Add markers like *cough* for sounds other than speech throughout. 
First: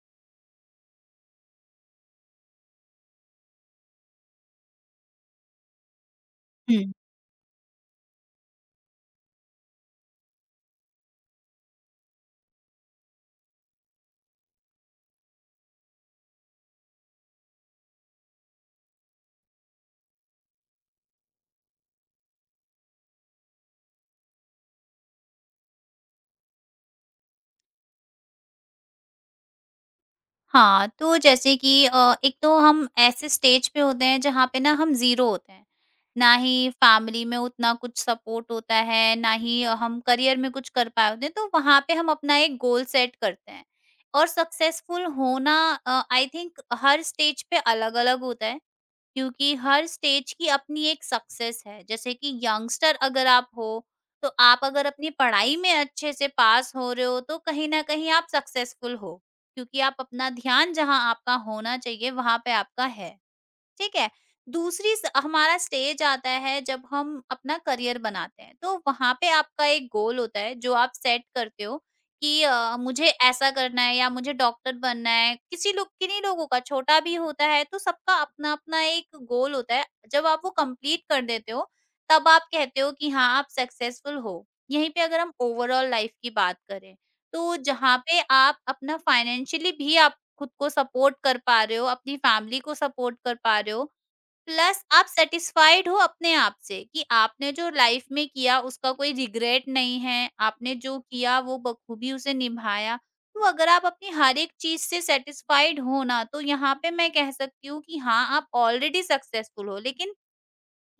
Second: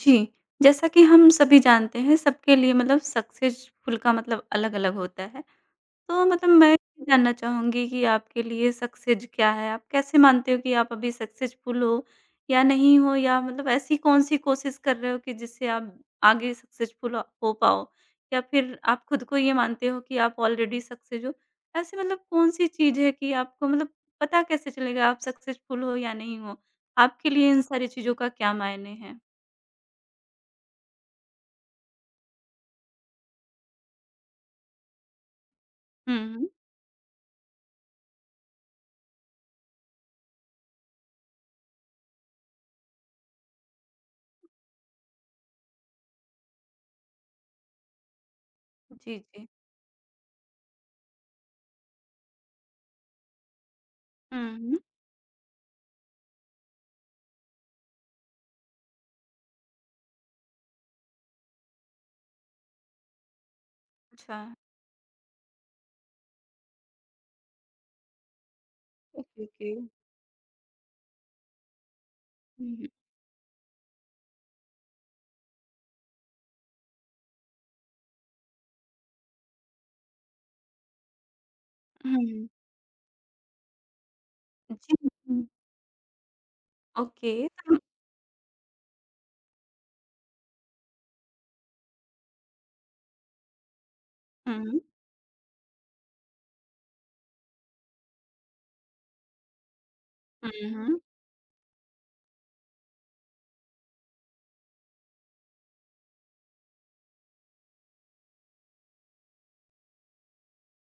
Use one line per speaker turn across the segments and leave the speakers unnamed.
जी, जैसा कि हम सभी जानते हैं सबके लिए मतलब सक्सेसफुल का मतलब अलग-अलग होता है। तो मतलब मैं
हुँ।
जानना चाहूँगी कि आपके लिए सक्सेस क्या है? आप कैसे मानते हो कि आप अभी सक्सेसफुल हो या नहीं हो? या मतलब ऐसी कौन-सी कोशिश कर रहे हो कि जिससे आप आगे सक्सेसफुल हो पाओ? या फिर आप खुद को ये मानते हो कि आप ऑलरेडी सक्सेस हो? ऐसी मतलब कौन-सी चीज़ है कि आपको मतलब पता कैसे चलेगा आप सक्सेसफुल हो या नहीं हो? आपके लिए इन सारी चीज़ों का क्या मायने हैं?
हाँ, तो जैसे कि एक तो हम ऐसे स्टेज पे होते हैं जहाँ पे ना हम ज़ीरो होते हैं।
हुँ,
ना
हुँ।
ही फैमिली में उतना कुछ सपोर्ट होता है, ना ही हम करियर में कुछ कर पाए होते हैं, तो वहाँ पे हम अपना एक गोल सेट करते हैं। और सक्सेसफुल होना आई थिंक हर स्टेज पे अलग-अलग होता है।
जी, जी।
क्योंकि हर स्टेज की अपनी एक सक्सेस है। जैसे कि यंगस्टर अगर आप हो, तो आप
हुँ।
अगर अपनी पढ़ाई में अच्छे से पास हो रहे हो, तो कहीं न कहीं आप सक्सेसफुल हो, क्योंकि आप अपना ध्यान जहाँ आपका होना चाहिए, वहाँ पे आपका है। ठीक है?
अच्छा।
दूसरी स हमारा स्टेज आता है जब हम अपना करियर बनाते हैं, तो वहाँ पे
ओके,
आपका
ओके।
एक गोल होता है जो आप सेट करते हो कि
हुँ, हुँ।
मुझे ऐसा करना है या मुझे डॉक्टर बनना है। किसी लोग किन्हीं लोगों का छोटा भी होता है, तो सबका अपना-अपना एक गोल होता है। जब आप वो कंप्लीट कर देते हो, तब आप
हुँ।
कहते हो कि हाँ, आप सक्सेसफुल हो। यहीं
जी।
पे अगर हम
हुँ।
ओवरऑल लाइफ की बात करें,
ओके,
तो जहाँ पे आप अपना फाइनेंशियली भी आप खुद को सपोर्ट कर पा रहे हो, अपनी फैमिली को सपोर्ट कर पा रहे हो,
हुँ।
प्लस आप सैटिस्फाइड हो अपने आप से कि आपने जो लाइफ में किया उसका कोई रिग्रेट नहीं है,
हुँ,
आपने जो
हुँ।
किया वो बखूबी उसे निभाया। तो अगर आप अपनी हर एक चीज़ से सैटिस्फाइड हो ना, तो यहाँ पे मैं कह सकती हूँ कि हाँ, आप ऑलरेडी सक्सेसफुल हो। लेकिन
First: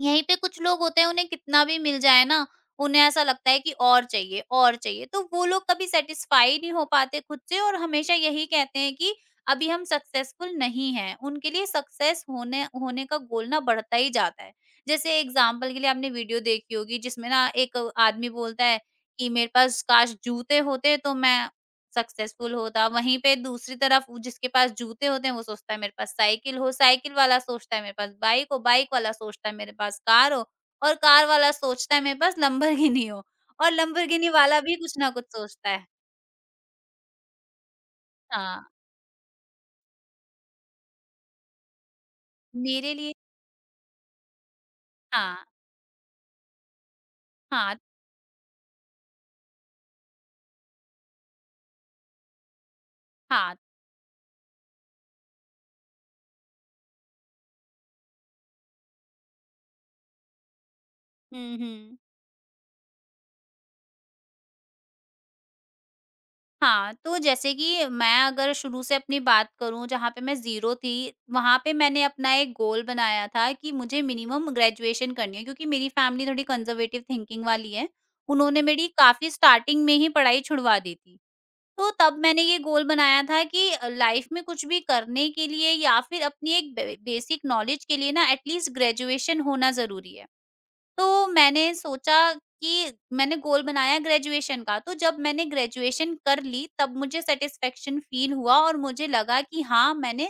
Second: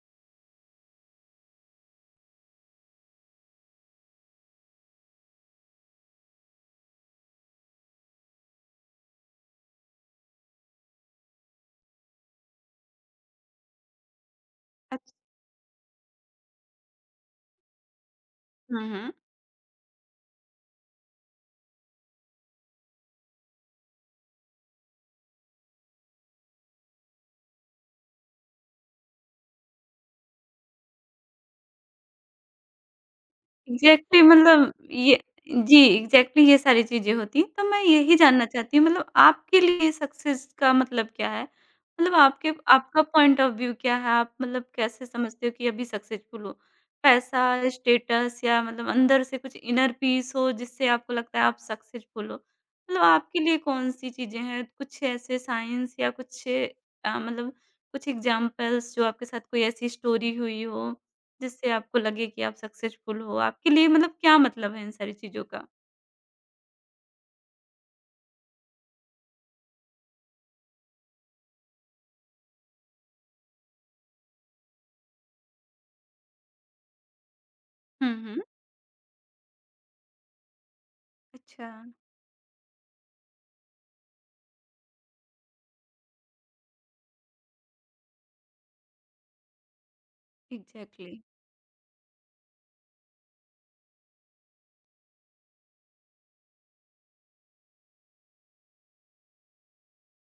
यहीं पे कुछ लोग होते हैं उन्हें कितना भी मिल जाए ना, उन्हें ऐसा लगता है कि और चाहिए, और चाहिए। तो वो लोग कभी सैटिस्फाई नहीं हो पाते खुद से और हमेशा यही कहते हैं कि अभी हम सक्सेसफुल नहीं हैं। उनके लिए सक्सेस होने होने का गोल ना बढ़ता ही जाता है।
अच्छ
जैसे एग्ज़ाम्पल के लिए आपने वीडियो देखी होगी जिसमें ना एक आदमी बोलता है
हुँ, हुँ।
कि मेरे पास काश जूते होते तो मैं सक्सेसफुल होता। वहीं पे दूसरी तरफ वो जिसके पास जूते होते हैं वो सोचता है मेरे पास साइकिल हो, साइकिल वाला सोचता है मेरे पास बाइक हो, बाइक वाला सोचता है मेरे पास कार हो और कार वाला सोचता है मेरे पास लैम्बोर्गिनी हो और
एग्ज़ैक्टली
लैम्बोर्गिनी *laughs* वाला
मतलब
भी कुछ ना
ये।
कुछ सोचता
जी,
है।
एग्ज़ैक्टली ये सारी चीज़ें होती हैं, तो मैं यही जानना
हाँ,
चाहती हूँ मतलब आपके लिए सक्सेस का मतलब क्या है? मतलब आपके
मेरे
आपका
लिए
पॉइंट ऑफ व्यू क्या है? आप मतलब कैसे
हाँ,
समझते हो कि अभी सक्सेसफुल हो? पैसा,
हाँ,
स्टेटस या मतलब अंदर से कुछ इनर पीस हो जिससे आपको लगता है आप सक्सेसफुल हो? मतलब आपके
हाँ।
लिए कौन-सी चीज़ें हैं? कुछ ऐसे साइंस या कुछ मतलब कुछ एग्ज़ाम्पल्स जो आपके साथ कोई ऐसी स्टोरी हुई हो?
हुँ,
जिससे आपको
हुँ।
लगे कि आप सक्सेसफुल हो? आपके लिए मतलब क्या मतलब है इन सारी चीज़ों का?
हाँ, तो जैसे कि मैं अगर शुरू से अपनी बात करूँ जहाँ पे मैं ज़ीरो थी, वहाँ पे मैंने अपना एक गोल बनाया था कि मुझे मिनिमम ग्रेजुएशन करनी है क्योंकि मेरी फैमिली थोड़ी कंज़र्वेटिव थिंकिंग वाली है।
हुँ, हुँ।
उन्होंने मेरी काफ़ी स्टार्टिंग में ही पढ़ाई छुड़वा दी थी।
अच्छा,
तो तब मैंने ये गोल बनाया था कि लाइफ़ में कुछ भी करने के लिए या फिर अपनी एक बे बेसिक नॉलेज के लिए ना एटलीस्ट ग्रेजुएशन होना ज़रूरी है।
एग्ज़ैक्टली।
तो मैंने सोचा कि मैंने गोल बनाया ग्रेजुएशन का, तो जब मैंने ग्रेजुएशन कर ली तब मुझे सैटिस्फैक्शन फ़ील हुआ और मुझे लगा कि हाँ, मैंने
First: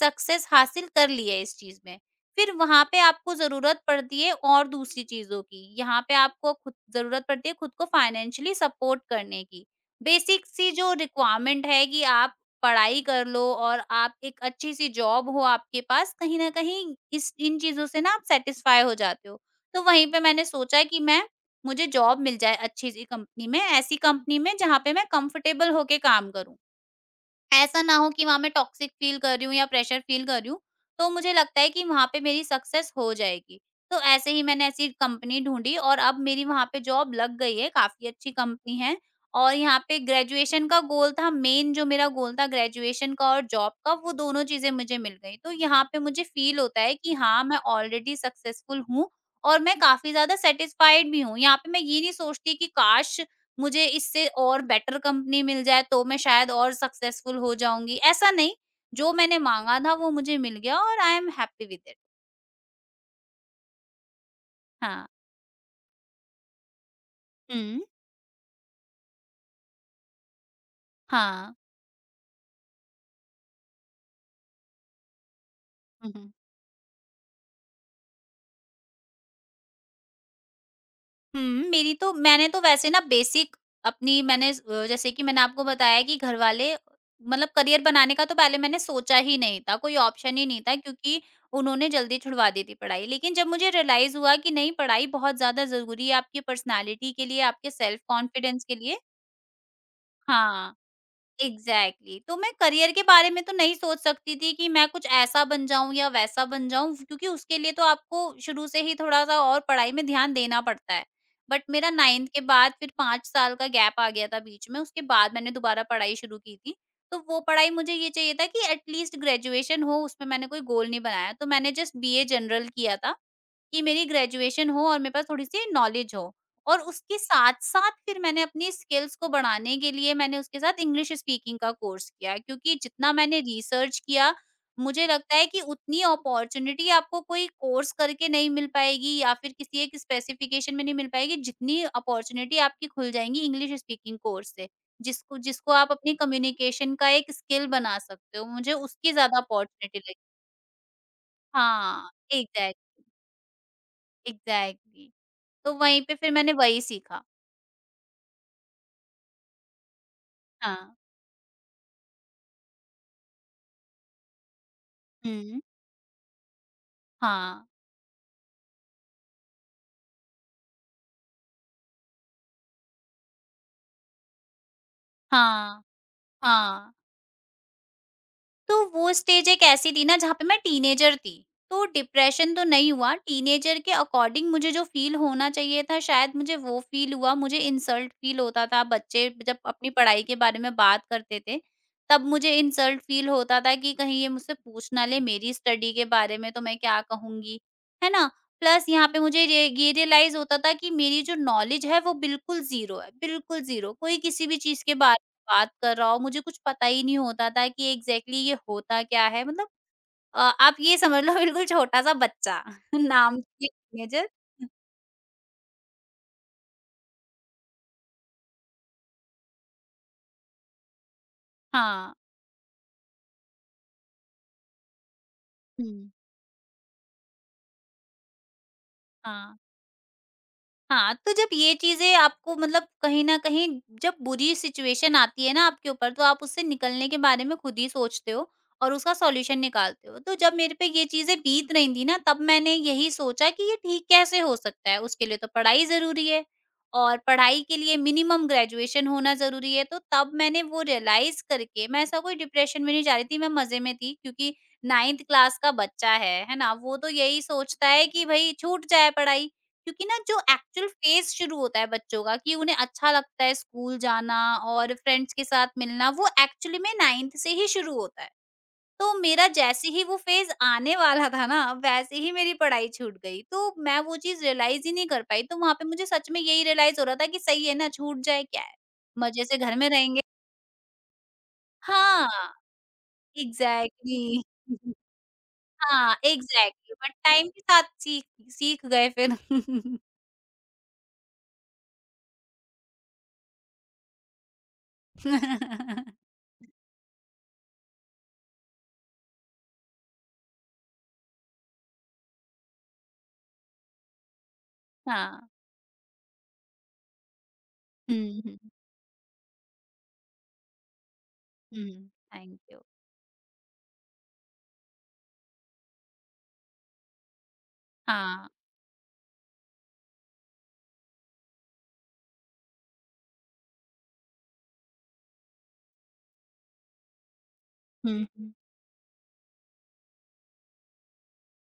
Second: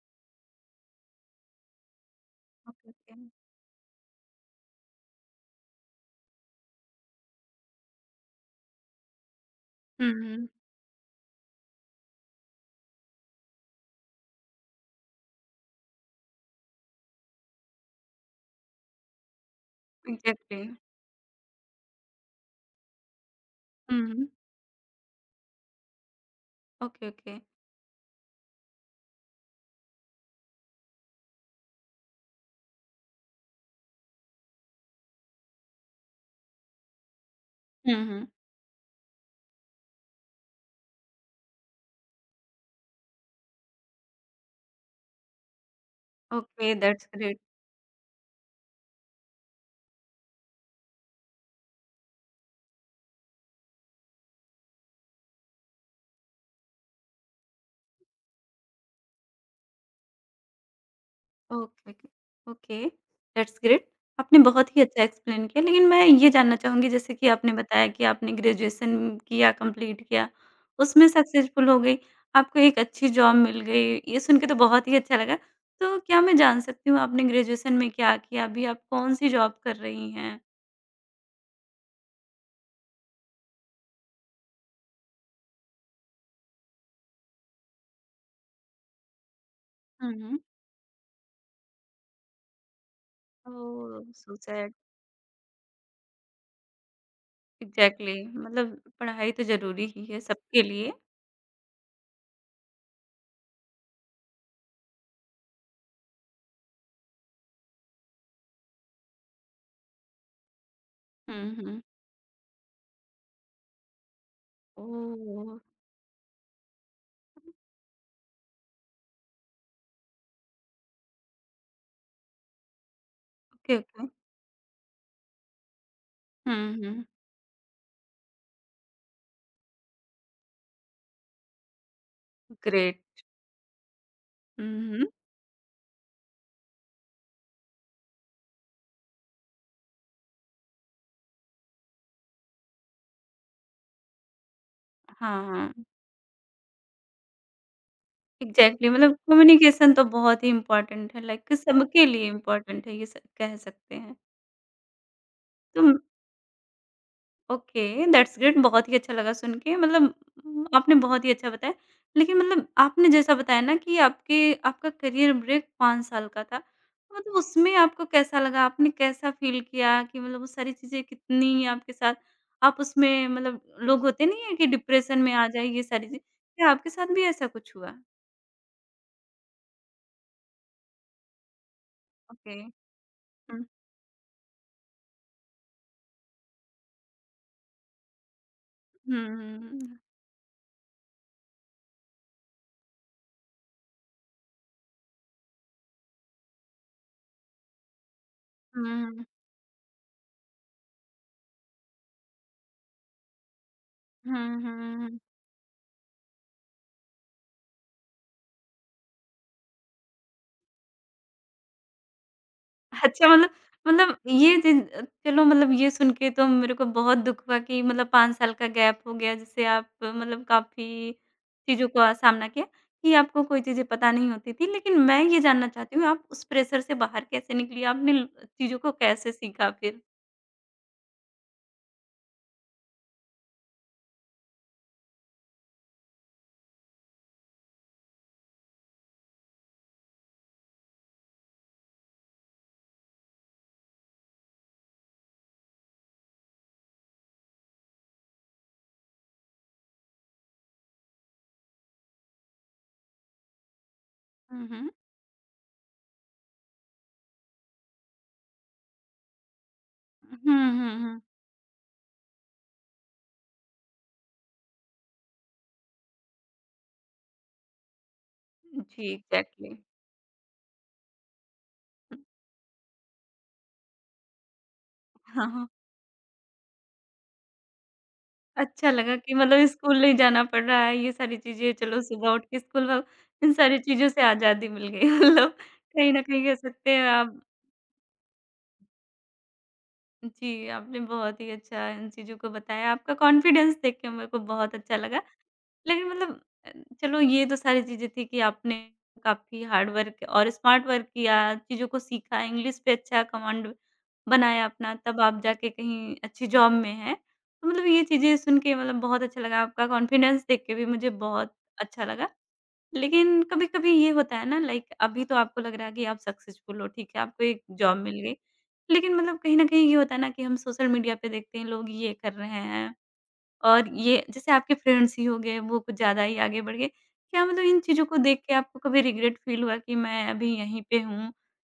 सक्सेस हासिल कर ली है इस चीज़ में। फिर वहाँ
ओके,
पे
ओके।
आपको ज़रूरत पड़ती है और दूसरी चीज़ों की, यहाँ पे आपको खुद ज़रूरत पड़ती है खुद को फाइनेंशियली सपोर्ट करने की।
हुँ,
बेसिक
हुँ।
सी जो रिक्वायरमेंट है कि आप पढ़ाई कर लो और आप एक अच्छी-सी जॉब हो आपके पास, कहीं न कहीं इस इन चीज़ों से ना आप सैटिस्फाई हो जाते हो। तो वहीं पे मैंने
एग्ज़ैक्टली।
सोचा कि मैं मुझे जॉब मिल जाए अच्छी-सी कंपनी में, ऐसी
हुँ, हुँ।
कंपनी में जहाँ पे मैं कंफर्टेबल होके काम करूँ।
Okay, okay.
ऐसा ना हो कि वहाँ मैं टॉक्सिक फील कर रही हूँ या प्रेशर फील कर रही हूँ, तो मुझे लगता है कि वहाँ पे मेरी सक्सेस हो जाएगी। तो ऐसे ही मैंने ऐसी कंपनी ढूँढी और अब मेरी वहाँ पे जॉब लग गई है,
हुँ,
काफ़ी
हुँ।
अच्छी कंपनी है और यहाँ पे ग्रेजुएशन का गोल था, मेन जो मेरा गोल था ग्रेजुएशन का और जॉब का, वो दोनों चीज़ें मुझे मिल गई। तो यहाँ पे मुझे फील
ओके,
होता है
दैट्स
कि
ग्रेट।
हाँ, मैं ऑलरेडी सक्सेसफुल हूँ और मैं काफ़ी ज़्यादा सैटिस्फाइड भी हूँ। यहाँ पे मैं ये नहीं सोचती कि काश! मुझे इससे और बेटर कंपनी मिल जाए तो मैं शायद और सक्सेसफुल हो जाऊँगी, ऐसा नहीं, जो मैंने माँगा था वो मुझे मिल गया और I am happy with
okay,
it.
Okay, okay, that's great. आपने बहुत ही अच्छा
हाँ।
एक्सप्लेन किया, लेकिन मैं ये जानना चाहूँगी जैसे कि आपने
हुँ।
बताया कि आपने ग्रेजुएशन किया, कंप्लीट किया, उसमें
हाँ।
सक्सेसफुल हो गई, आपको एक अच्छी जॉब मिल गई, ये सुन के तो बहुत ही अच्छा लगा। तो
हुँ,
क्या
हुँ।
मैं जान सकती हूँ आपने ग्रेजुएशन में क्या किया? अभी आप कौन-सी जॉब कर रही हैं?
हुँ, मेरी तो मैंने तो वैसे ना बेसिक अपनी मैंने जैसे कि मैंने आपको बताया कि घरवाले मतलब करियर बनाने का तो पहले मैंने सोचा ही नहीं था, कोई
हुँ,
ऑप्शन
हुँ।
ही नहीं था क्योंकि उन्होंने जल्दी छुड़वा दी थी पढ़ाई। लेकिन जब मुझे
ओह,
रियलाइज़ हुआ
सो
कि
सैड।
नहीं पढ़ाई बहुत ज़्यादा ज़रूरी है आपकी पर्सनैलिटी के लिए, आपके सेल्फ
एग्ज़ैक्टली
कॉन्फिडेंस के
मतलब
लिए
पढ़ाई तो ज़रूरी ही है सबके
हाँ।
लिए।
Exactly exactly. तो मैं करियर के बारे में तो नहीं सोच सकती थी कि मैं कुछ ऐसा बन जाऊं या वैसा बन जाऊं क्योंकि उसके लिए तो आपको शुरू से ही थोड़ा सा और पढ़ाई में ध्यान देना पड़ता है
हुँ,
बट
हुँ।
मेरा नाइन्थ के बाद फिर 5 साल का गैप आ गया था बीच में उसके बाद मैंने
ओह।
दोबारा पढ़ाई शुरू की थी तो वो पढ़ाई मुझे ये चाहिए था कि एटलीस्ट ग्रेजुएशन हो उसमें मैंने कोई गोल नहीं बनाया तो मैंने जस्ट बीए जनरल किया था
ओके,
कि मेरी
ओके।
ग्रेजुएशन हो और मेरे पास थोड़ी-सी नॉलेज हो।
हुँ,
और
हुँ।
उसके साथ-साथ फिर मैंने अपनी स्किल्स को बढ़ाने के लिए मैंने उसके साथ इंग्लिश स्पीकिंग का कोर्स किया क्योंकि
ग्रेट।
जितना मैंने रिसर्च किया,
हुँ, हुँ।
मुझे लगता है कि उतनी अपॉर्च्युनिटी आपको कोई कोर्स करके नहीं मिल पाएगी या फिर किसी एक स्पेसिफिकेशन में नहीं मिल पाएगी, जितनी अपॉर्च्युनिटी आपकी खुल जाएँगी इंग्लिश स्पीकिंग कोर्स से। जिसको
हाँ,
जिसको आप अपनी कम्युनिकेशन का एक स्किल बना सकते हो। मुझे
एग्ज़ैक्टली
उसकी
मतलब
ज़्यादा
कम्युनिकेशन
अपॉर्च्युनिटी
तो
लगी।
बहुत ही इम्पोर्टेंट है लाइक सबके
हाँ,
लिए इम्पोर्टेंट है
एग्ज़ैक्टली,
ये स कह सकते हैं।
एग्ज़ैक्टली। तो
तो
वहीं पे फिर मैंने वही सीखा।
ओके, दैट्स ग्रेट, बहुत ही अच्छा लगा सुन के मतलब
हाँ।
आपने बहुत ही अच्छा बताया। लेकिन मतलब आपने जैसा बताया ना कि आपके आपका करियर
हुँ।
ब्रेक 5 साल का था। तो मतलब
हाँ,
उसमें आपको कैसा लगा? आपने कैसा फ़ील किया कि मतलब वो सारी चीज़ें कितनी आपके साथ। आप उसमें मतलब लोग होते नहीं हैं कि डिप्रेशन में आ जाए ये
हाँ,
सारी चीज़ें, क्या आपके
हाँ,
साथ भी ऐसा कुछ हुआ?
तो वो स्टेज एक ऐसी थी ना जहाँ पे मैं टीनेजर थी। तो
ओके।
डिप्रेशन तो नहीं हुआ,
हुँ।
टीनेजर के अकॉर्डिंग मुझे जो फ़ील होना चाहिए था शायद मुझे वो फ़ील हुआ। मुझे इंसल्ट फ़ील होता था, बच्चे जब
हुँ,
अपनी पढ़ाई के बारे में बात करते थे, तब मुझे इंसल्ट फ़ील होता था कि कहीं ये मुझसे पूछ ना ले मेरी स्टडी के बारे में तो मैं क्या कहूँगी, है ना? प्लस यहाँ पे
हुँ,
मुझे रे ये रियलाइज़ होता था कि मेरी जो नॉलेज है वो बिल्कुल ज़ीरो है, बिल्कुल ज़ीरो। कोई किसी भी
हुँ,
चीज़ के
हुँ।
बारे बात कर रहा हो, मुझे कुछ पता ही नहीं होता था कि एग्ज़ैक्टली ये होता क्या है? मतलब आप ये समझ लो *laughs* बिल्कुल छोटा-सा बच्चा *laughs*
अच्छा,
नाम
मतलब
की एक
मतलब
टीनेजर
चलो मतलब ये सुन के तो मेरे को बहुत दुःख हुआ कि मतलब 5 साल का गैप हो गया जिससे आप मतलब काफ़ी चीज़ों का
हाँ।
सामना किया, कि आपको कोई चीज़ें पता नहीं होती थी। लेकिन मैं ये जानना चाहती हूँ
हुँ।
आप उस प्रेशर से बाहर कैसे निकली? आपने ल चीज़ों को कैसे
हाँ।
सीखा फिर?
हाँ, तो जब ये चीज़ें आपको मतलब कहीं न कहीं जब बुरी सिचुएशन आती है ना आपके ऊपर, तो आप उससे निकलने के बारे में खुद ही सोचते हो और उसका सॉल्यूशन निकालते हो। तो जब मेरे पे ये चीज़ें बीत रही थी ना, तब मैंने यही सोचा कि ये ठीक कैसे हो सकता है? उसके लिए तो पढ़ाई ज़रूरी है और पढ़ाई के लिए मिनिमम ग्रेजुएशन होना ज़रूरी है। तो तब मैंने वो रियलाइज़ करके मैं ऐसा कोई डिप्रेशन में नहीं जा रही थी, मैं मज़े में थी क्योंकि
हुँ, हुँ।
9th क्लास का बच्चा है ना? वो तो यही सोचता है कि भई छूट जाए पढ़ाई। क्योंकि ना जो
हुँ,
एक्चुअल
हुँ, हुँ।
फेज़ शुरू होता है बच्चों का कि उन्हें अच्छा लगता है स्कूल जाना और फ्रेंड्स के साथ मिलना, वो एक्चुअली में 9th से ही शुरू होता है।
जी,
तो मेरा
एग्ज़ैक्टली।
जैसे ही वो फेज़ आने वाला था ना, वैसे
हुँ।
ही मेरी पढ़ाई छूट गई। तो मैं वो चीज़ रियलाइज़ ही नहीं कर पाई।
हाँ,
तो
हाँ।
वहाँ पे मुझे सच में यही रियलाइज़ हो रहा था कि सही है ना, छूट जाए क्या है,
अच्छा लगा कि
मज़े से
मतलब
घर में
स्कूल नहीं
रहेंगे
जाना पड़ रहा है, ये सारी चीज़ें चलो
हाँ,
सुबह उठ के स्कूल व इन सारी चीज़ों से
एग्ज़ैक्टली
आज़ादी मिल
*laughs*
गई *laughs* मतलब कहीं
हाँ,
न कहीं कह सकते
एग्ज़ैक्टली
हैं
बट
आप।
टाइम के साथ सीख सीख गए फिर।
जी, आपने बहुत ही अच्छा इन चीज़ों को बताया, आपका कॉन्फिडेंस देख के मेरे को बहुत अच्छा लगा।
*laughs*
लेकिन मतलब अ, चलो ये तो सारी चीज़ें थी कि आपने काफ़ी हार्ड वर्क और स्मार्ट वर्क किया, चीज़ों को सीखा, इंग्लिश पे अच्छा कमांड बनाया अपना, तब
हाँ।
आप जाके कहीं अच्छी जॉब में हैं। तो मतलब ये चीज़ें
हुँ,
सुन के
हुँ।
मतलब बहुत अच्छा लगा, आपका कॉन्फिडेंस देख के भी मुझे बहुत अच्छा
हुँ।
लगा।
Thank you.
लेकिन कभी-कभी ये होता है ना लाइक अभी तो आपको लग रहा है कि आप सक्सेसफुल हो, ठीक है, आपको एक जॉब मिल गई।
हाँ।
लेकिन मतलब कहीं न कहीं ये होता है ना कि हम सोशल मीडिया पे देखते हैं लोग ये कर रहे हैं और ये जैसे आपके फ्रेंड्स ही हो गए, वो कुछ ज़्यादा ही आगे बढ़ गए। क्या मतलब इन चीज़ों को
हुँ,
देख
हुँ।
के आपको कभी रिग्रेट फ़ील हुआ कि मैं अभी यहीं पे हूँ?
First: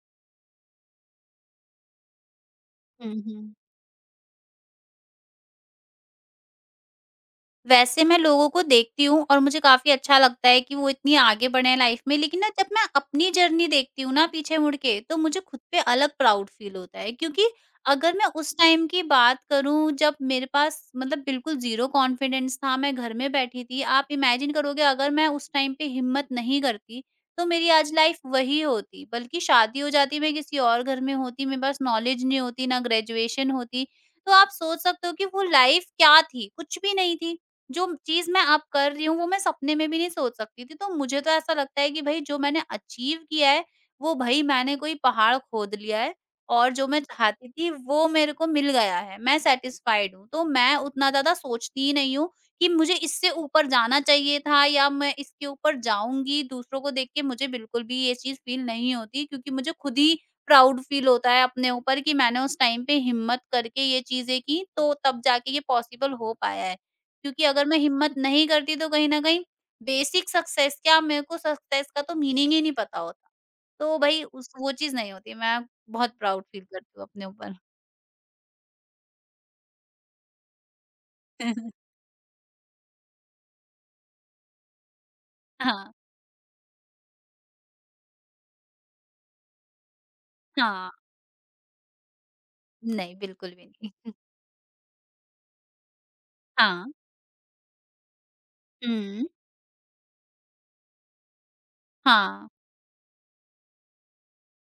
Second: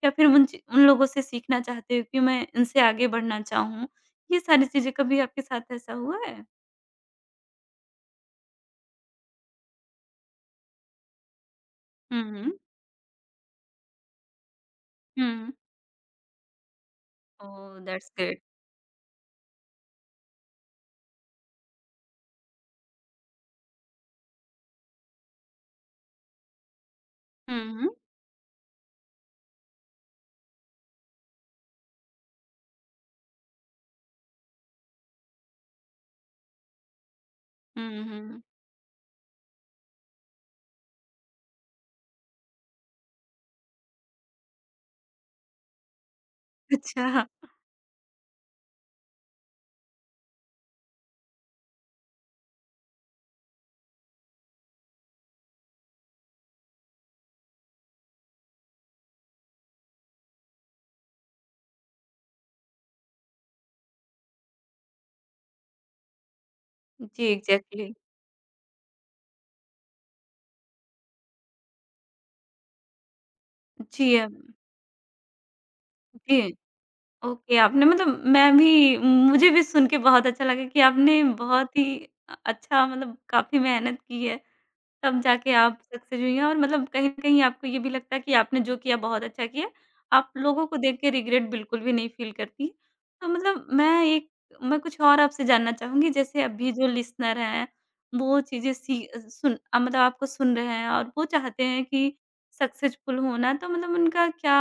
या फिर उन लोगों से सीखना चाहते हो कि मैं इनसे आगे
हुँ,
बढ़ना
हुँ।
चाहूँ? ये सारी चीज़ें कभी आपके साथ ऐसा हुआ है?
वैसे मैं लोगों को देखती हूँ और मुझे काफ़ी अच्छा लगता है कि वो इतनी आगे बढ़े हैं लाइफ में,
हुँ,
लेकिन ना
हुँ।
जब मैं अपनी जर्नी देखती हूँ ना पीछे मुड़ के, तो मुझे
हुँ।
खुद पे अलग प्राउड फ़ील होता है। क्योंकि
ओह, दैट्स
अगर मैं
ग्रेट।
उस टाइम की बात करूँ जब मेरे पास मतलब बिल्कुल ज़ीरो कॉन्फिडेंस था, मैं घर में बैठी थी। आप इमेजिन करोगे अगर मैं उस टाइम पे हिम्मत नहीं करती, तो
हुँ,
मेरी
हुँ।
आज लाइफ वही होती। बल्कि शादी हो जाती, मैं किसी और घर में होती, मेरे पास नॉलेज नहीं होती, ना ग्रेजुएशन होती। तो आप सोच सकते हो कि वो लाइफ क्या थी? कुछ भी नहीं थी। जो
हुँ,
चीज़ मैं
हुँ।
अब कर रही हूँ वो मैं सपने में भी नहीं सोच सकती थी। तो मुझे तो ऐसा लगता है कि भई जो मैंने अचीव किया है, वो भई मैंने कोई पहाड़ खोद लिया है और जो मैं
अच्छा।
चाहती थी वो मेरे को मिल गया है। मैं सैटिस्फाइड हूँ। तो मैं उतना ज़्यादा सोचती ही नहीं हूँ कि मुझे इससे ऊपर जाना चाहिए था या मैं इसके ऊपर जाऊँगी। दूसरों को देख के मुझे बिल्कुल भी ये चीज़ फ़ील नहीं होती क्योंकि मुझे खुद ही प्राउड फ़ील होता है अपने ऊपर कि मैंने उस टाइम पे हिम्मत करके ये चीज़ें की तो तब जाके ये पॉसिबल हो पाया है।
जी,
क्योंकि अगर मैं
एग्ज़ैक्टली।
हिम्मत नहीं करती तो कहीं न कहीं बेसिक सक्सेस क्या मेरे को सक्सेस का तो मीनिंग ही नहीं पता होता। तो
जी,
भई
अब
उस वो चीज़ नहीं होती। मैं बहुत प्राउड
जी।
फ़ील करती हूँ अपने ऊपर।
ओके, आपने मतलब मैं भी मुझे भी सुन के बहुत अच्छा लगा कि आपने बहुत
*laughs*
ही अच्छा, मतलब काफ़ी मेहनत की है। तब जाके आप
हाँ,
सक्सेस हुई हैं और मतलब कहीं न कहीं आपको ये भी लगता है कि आपने जो किया बहुत अच्छा किया। आप लोगों को
हाँ।
देख के रिग्रेट बिल्कुल भी नहीं फ़ील करती।
नहीं,
तो
बिल्कुल
मतलब
भी नहीं।
मैं कुछ और आपसे जानना चाहूँगी जैसे अभी जो
हाँ।
लिसनर हैं, वो चीज़ें सी अ,
हुँ।
सुन अ, मतलब आपको सुन रहे हैं और वो चाहते हैं कि
हाँ,
सक्सेसफुल होना, तो मतलब उनका क्या,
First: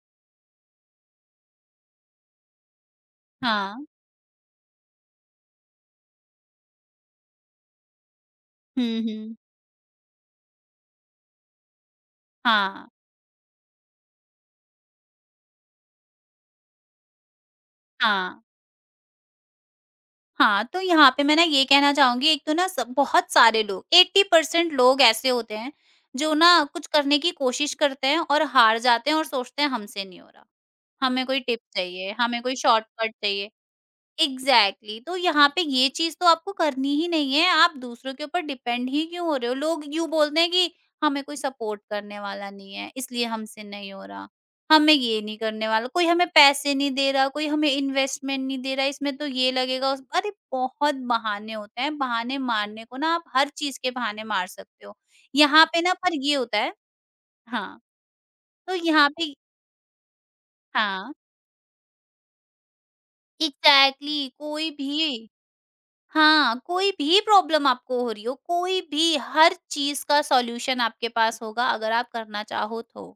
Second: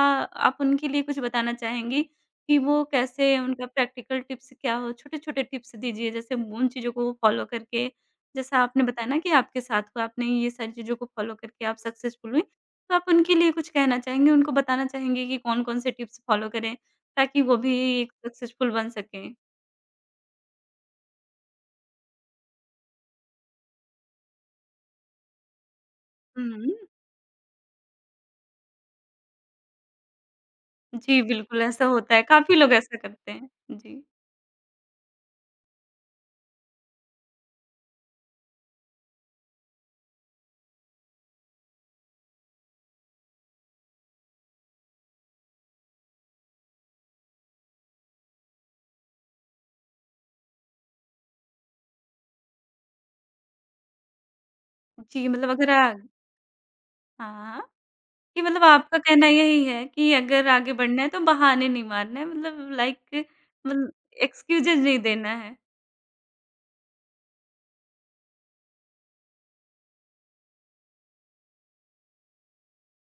आप उनके लिए कुछ बताना चाहेंगी कि वो कैसे, उनका
हाँ।
प्रैक्टिकल टिप्स क्या हो? छोटे-छोटे टिप्स दीजिए जैसे उन चीज़ों को वो फ़ॉलो करके, जैसा आपने
हुँ,
बताया ना कि
हुँ।
आपके साथ हुआ, आपने ये सारी चीज़ों को फ़ॉलो करके आप सक्सेसफुल हुईं,
हाँ,
तो आप उनके लिए कुछ कहना चाहेंगे, उनको बताना चाहेंगे कि कौन-कौन से टिप्स फ़ॉलो करें, ताकि वो भी एक
हाँ,
सक्सेसफुल बन सकें?
हाँ। तो यहाँ पे मैं ना ये कहना चाहूँगी एक तो ना स बहुत सारे लोग 80% लोग ऐसे होते हैं जो ना
हुँ,
कुछ करने की कोशिश करते हैं और हार जाते हैं और सोचते हैं हमसे नहीं हो रहा।
जी,
हमें कोई टिप
बिल्कुल ऐसा
चाहिए,
होता है,
हमें
काफ़ी
कोई
लोग ऐसा
शॉर्टकट
करते हैं।
चाहिए।
जी।
एग्ज़ैक्टली तो यहाँ पे ये चीज़ तो आपको करनी ही नहीं है, आप दूसरों के ऊपर डिपेंड ही क्यों हो रहे हो? लोग यूँ बोलते हैं कि हमें कोई सपोर्ट करने वाला नहीं है, इसलिए हमसे नहीं हो रहा। हमें ये नहीं करने वाला, कोई हमें पैसे नहीं दे रहा, कोई हमें इन्वेस्टमेंट नहीं दे रहा, इसमें तो ये लगेगा उस अरे! बहुत बहाने होते हैं, बहाने मारने को ना आप हर चीज़ के बहाने मार सकते हो।
जी, मतलब
यहाँ
अगर
पे
आ
ना पर ये होता है।
हाँ,
हाँ,
कि मतलब
तो
आपका
यहाँ
कहना
पे।
यही है कि अगर आगे बढ़ना है
हाँ,
तो बहाने नहीं मारना है, मतलब लाइक मतलब
एग्ज़ैक्टली कोई
एक्सक्यूज़ेज़ नहीं
भी।
देना है।
हाँ, कोई भी प्रॉब्लम आपको हो रही हो, कोई भी हर चीज़ का सॉल्यूशन आपके पास होगा अगर आप करना चाहो तो।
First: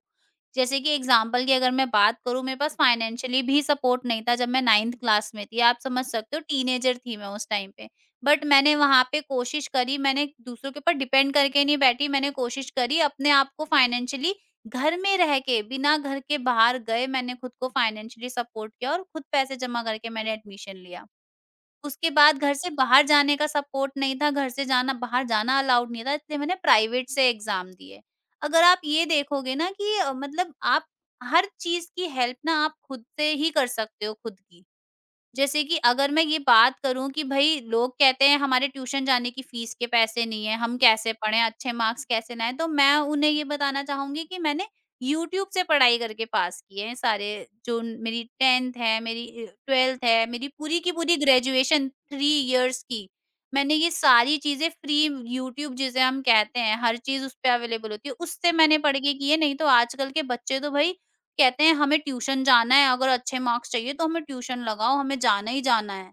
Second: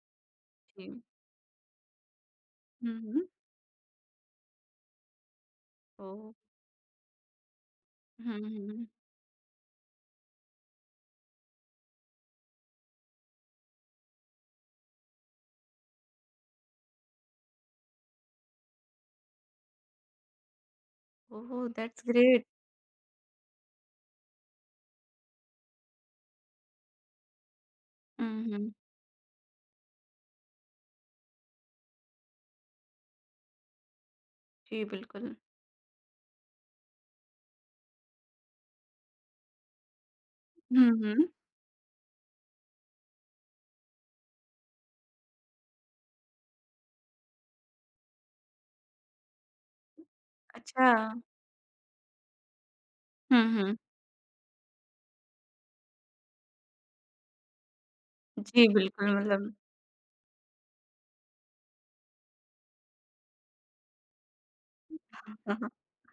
जैसे
जी।
कि एग्ज़ाम्पल की अगर मैं बात करूँ मेरे पास
हुँ, हुँ।
फाइनेंशियली भी सपोर्ट नहीं था जब मैं 9th क्लास में थी, आप समझ
ओह।
सकते हो टीनेजर थी मैं उस टाइम पे।
हुँ,
बट मैंने
हुँ।
वहाँ पे कोशिश करी, मैंने दूसरों के ऊपर डिपेंड करके नहीं बैठी, मैंने कोशिश करी अपने आप को फाइनेंशियली घर में रह के, बिना घर के बाहर गए मैंने खुद को फाइनेंशियली सपोर्ट किया और खुद पैसे जमा करके मैंने एडमिशन लिया।
ओह, दैट्स
उसके बाद
ग्रेट।
घर से बाहर जाने का सपोर्ट नहीं था, घर से जाना बाहर जाना अलाउड नहीं था, इसलिए मैंने प्राइवेट से एग्ज़ाम दिए।
हुँ,
अगर
हुँ।
आप ये देखोगे ना कि मतलब आप हर चीज़ की हेल्प ना आप खुद से ही कर सकते हो खुद की।
जी, बिल्कुल।
जैसे कि अगर मैं ये बात करूँ कि भई लोग कहते हैं हमारे ट्यूशन जाने की फ़ीस के पैसे नहीं है, हम
हुँ,
कैसे
हुँ।
पढ़ें, अच्छे मार्क्स कैसे लाएँ? तो मैं उन्हें ये बताना चाहूँगी कि मैंने यूट्यूब से पढ़ाई करके पास किए हैं सारे जो मेरी 10th है, मेरी 12th है, मेरी पूरी
अच्छा।
की पूरी ग्रेजुएशन 3 इयर्स की,
हुँ,
मैंने
हुँ।
ये सारी चीज़ें फ्री यूट्यूब जिसे हम कहते हैं, हर चीज़ उस पे अवेलेबल होती है, उससे
जी,
मैंने पढ़
बिल्कुल
के की है,
मतलब
नहीं तो आजकल के बच्चे तो भई कहते हैं हमें ट्यूशन जाना है अगर अच्छे मार्क्स चाहिए तो हमें ट्यूशन लगाओ, हमें
*laughs*
जाना
हाँ,
ही
हाँ।
जाना है।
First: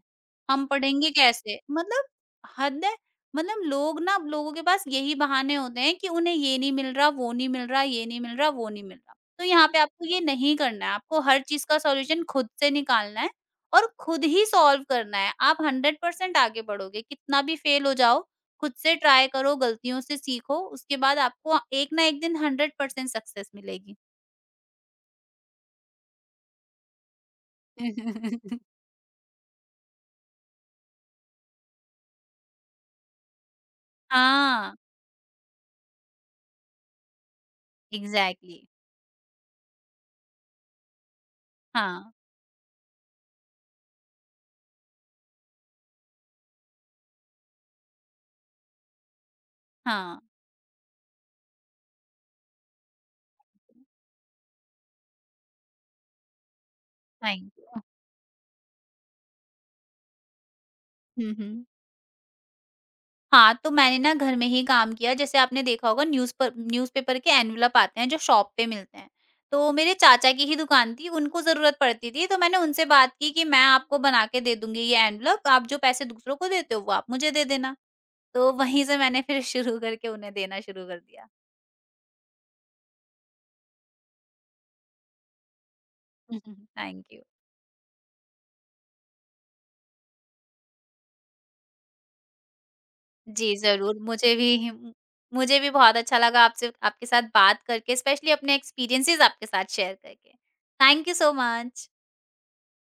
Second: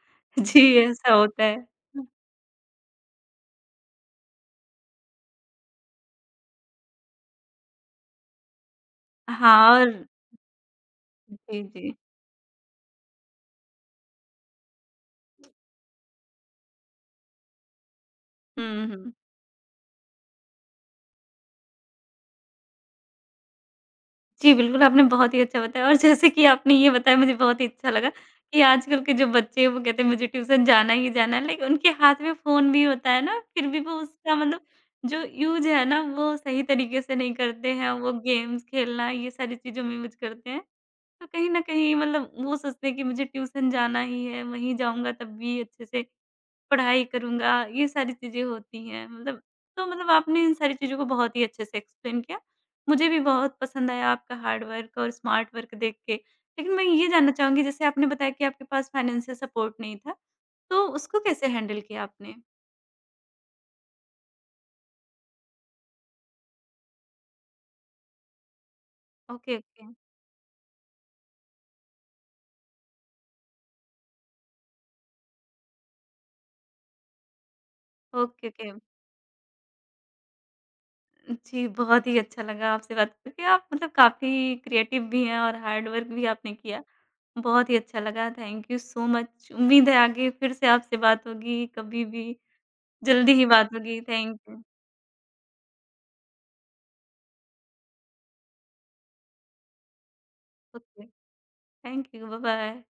हम
जी,
पढ़ेंगे
ऐसा होता है।
कैसे? मतलब हद है। मतलब लोग ना लोगों के पास यही बहाने होते हैं कि उन्हें ये नहीं मिल रहा, वो नहीं मिल रहा, ये नहीं मिल रहा, वो नहीं मिल रहा। तो यहाँ
हाँ,
पे
और
आपको ये नहीं करना है, आपको हर
जी,
चीज़ का
जी।
सॉल्यूशन खुद से निकालना है और खुद ही सॉल्व करना है। आप 100% आगे बढ़ोगे, कितना भी फेल हो जाओ, खुद
हुँ,
से
हुँ।
ट्राई करो, गलतियों से सीखो, उसके बाद आपको एक ना एक दिन 100% सक्सेस मिलेगी।
जी, बिल्कुल आपने बहुत ही अच्छा बताया, और जैसे कि आपने ये बताया मुझे बहुत ही अच्छा लगा कि
*laughs*
आजकल के जो बच्चे हैं वो कहते हैं मुझे ट्यूशन जाना ही जाना है, लाइक उनके हाथ में फ़ोन भी होता है ना, फिर भी वो उसका मतलब
हाँ,
जो यूज़ है ना वो सही तरीके से नहीं करते हैं, वो
एग्ज़ैक्टली
गेम्स खेलना ये सारी चीज़ों में यूज़ करते हैं। तो कहीं न कहीं
हाँ,
मतलब वो सोचते हैं कि मुझे ट्यूशन जाना ही है, वहीं जाऊँगा तब भी अच्छे से पढ़ाई करूँगा, ये सारी चीज़ें होती हैं। मतलब तो मतलब
हाँ,
आपने इन सारी चीज़ों को बहुत ही अच्छे से एक्सप्लेन किया। मुझे भी बहुत पसंद आया आपका हार्ड वर्क और स्मार्ट वर्क देख के। लेकिन मैं ये जानना
थैंक
चाहूँगी
यू।
जैसे आपने बताया कि आपके पास फाइनेंशियल सपोर्ट नहीं था, तो उसको
हुँ,
कैसे
हुँ।
हैंडल किया आपने?
हाँ, तो मैंने ना घर में ही काम किया जैसे आपने देखा होगा न्यूज़पेपर के एनवलप आते हैं जो शॉप पे मिलते हैं।
ओके,
तो
ओके।
मेरे चाचा की ही दुकान थी, उनको ज़रूरत पड़ती थी तो मैंने उनसे बात की कि मैं आपको बना के दे दूँगी ये एनवलप, आप जो पैसे दूसरों को देते हो वो आप मुझे दे देना।
ओके,
तो
ओके।
वहीं से मैंने फिर शुरू करके उन्हें देना शुरू कर दिया।
जी, बहुत ही अच्छा लगा आपसे बात करके। आप मतलब काफ़ी क्रिएटिव भी हैं और हार्ड वर्क भी आपने
*laughs*
किया।
Thank you.
बहुत ही अच्छा लगा, थैंक यू सो मच। उम्मीद है आगे फिर से आपसे बात होगी, कभी भी जल्दी ही
जी,
बात
ज़रूर।
होगी।
मुझे
थैंक
भी
यू।
हिम मुझे भी बहुत अच्छा लगा आपसे आपके साथ बात करके, स्पेशली अपने एक्सपीरियंसेज़ आपके साथ शेयर करके।
Okay,
thank you so much.
Thank you, bye-bye.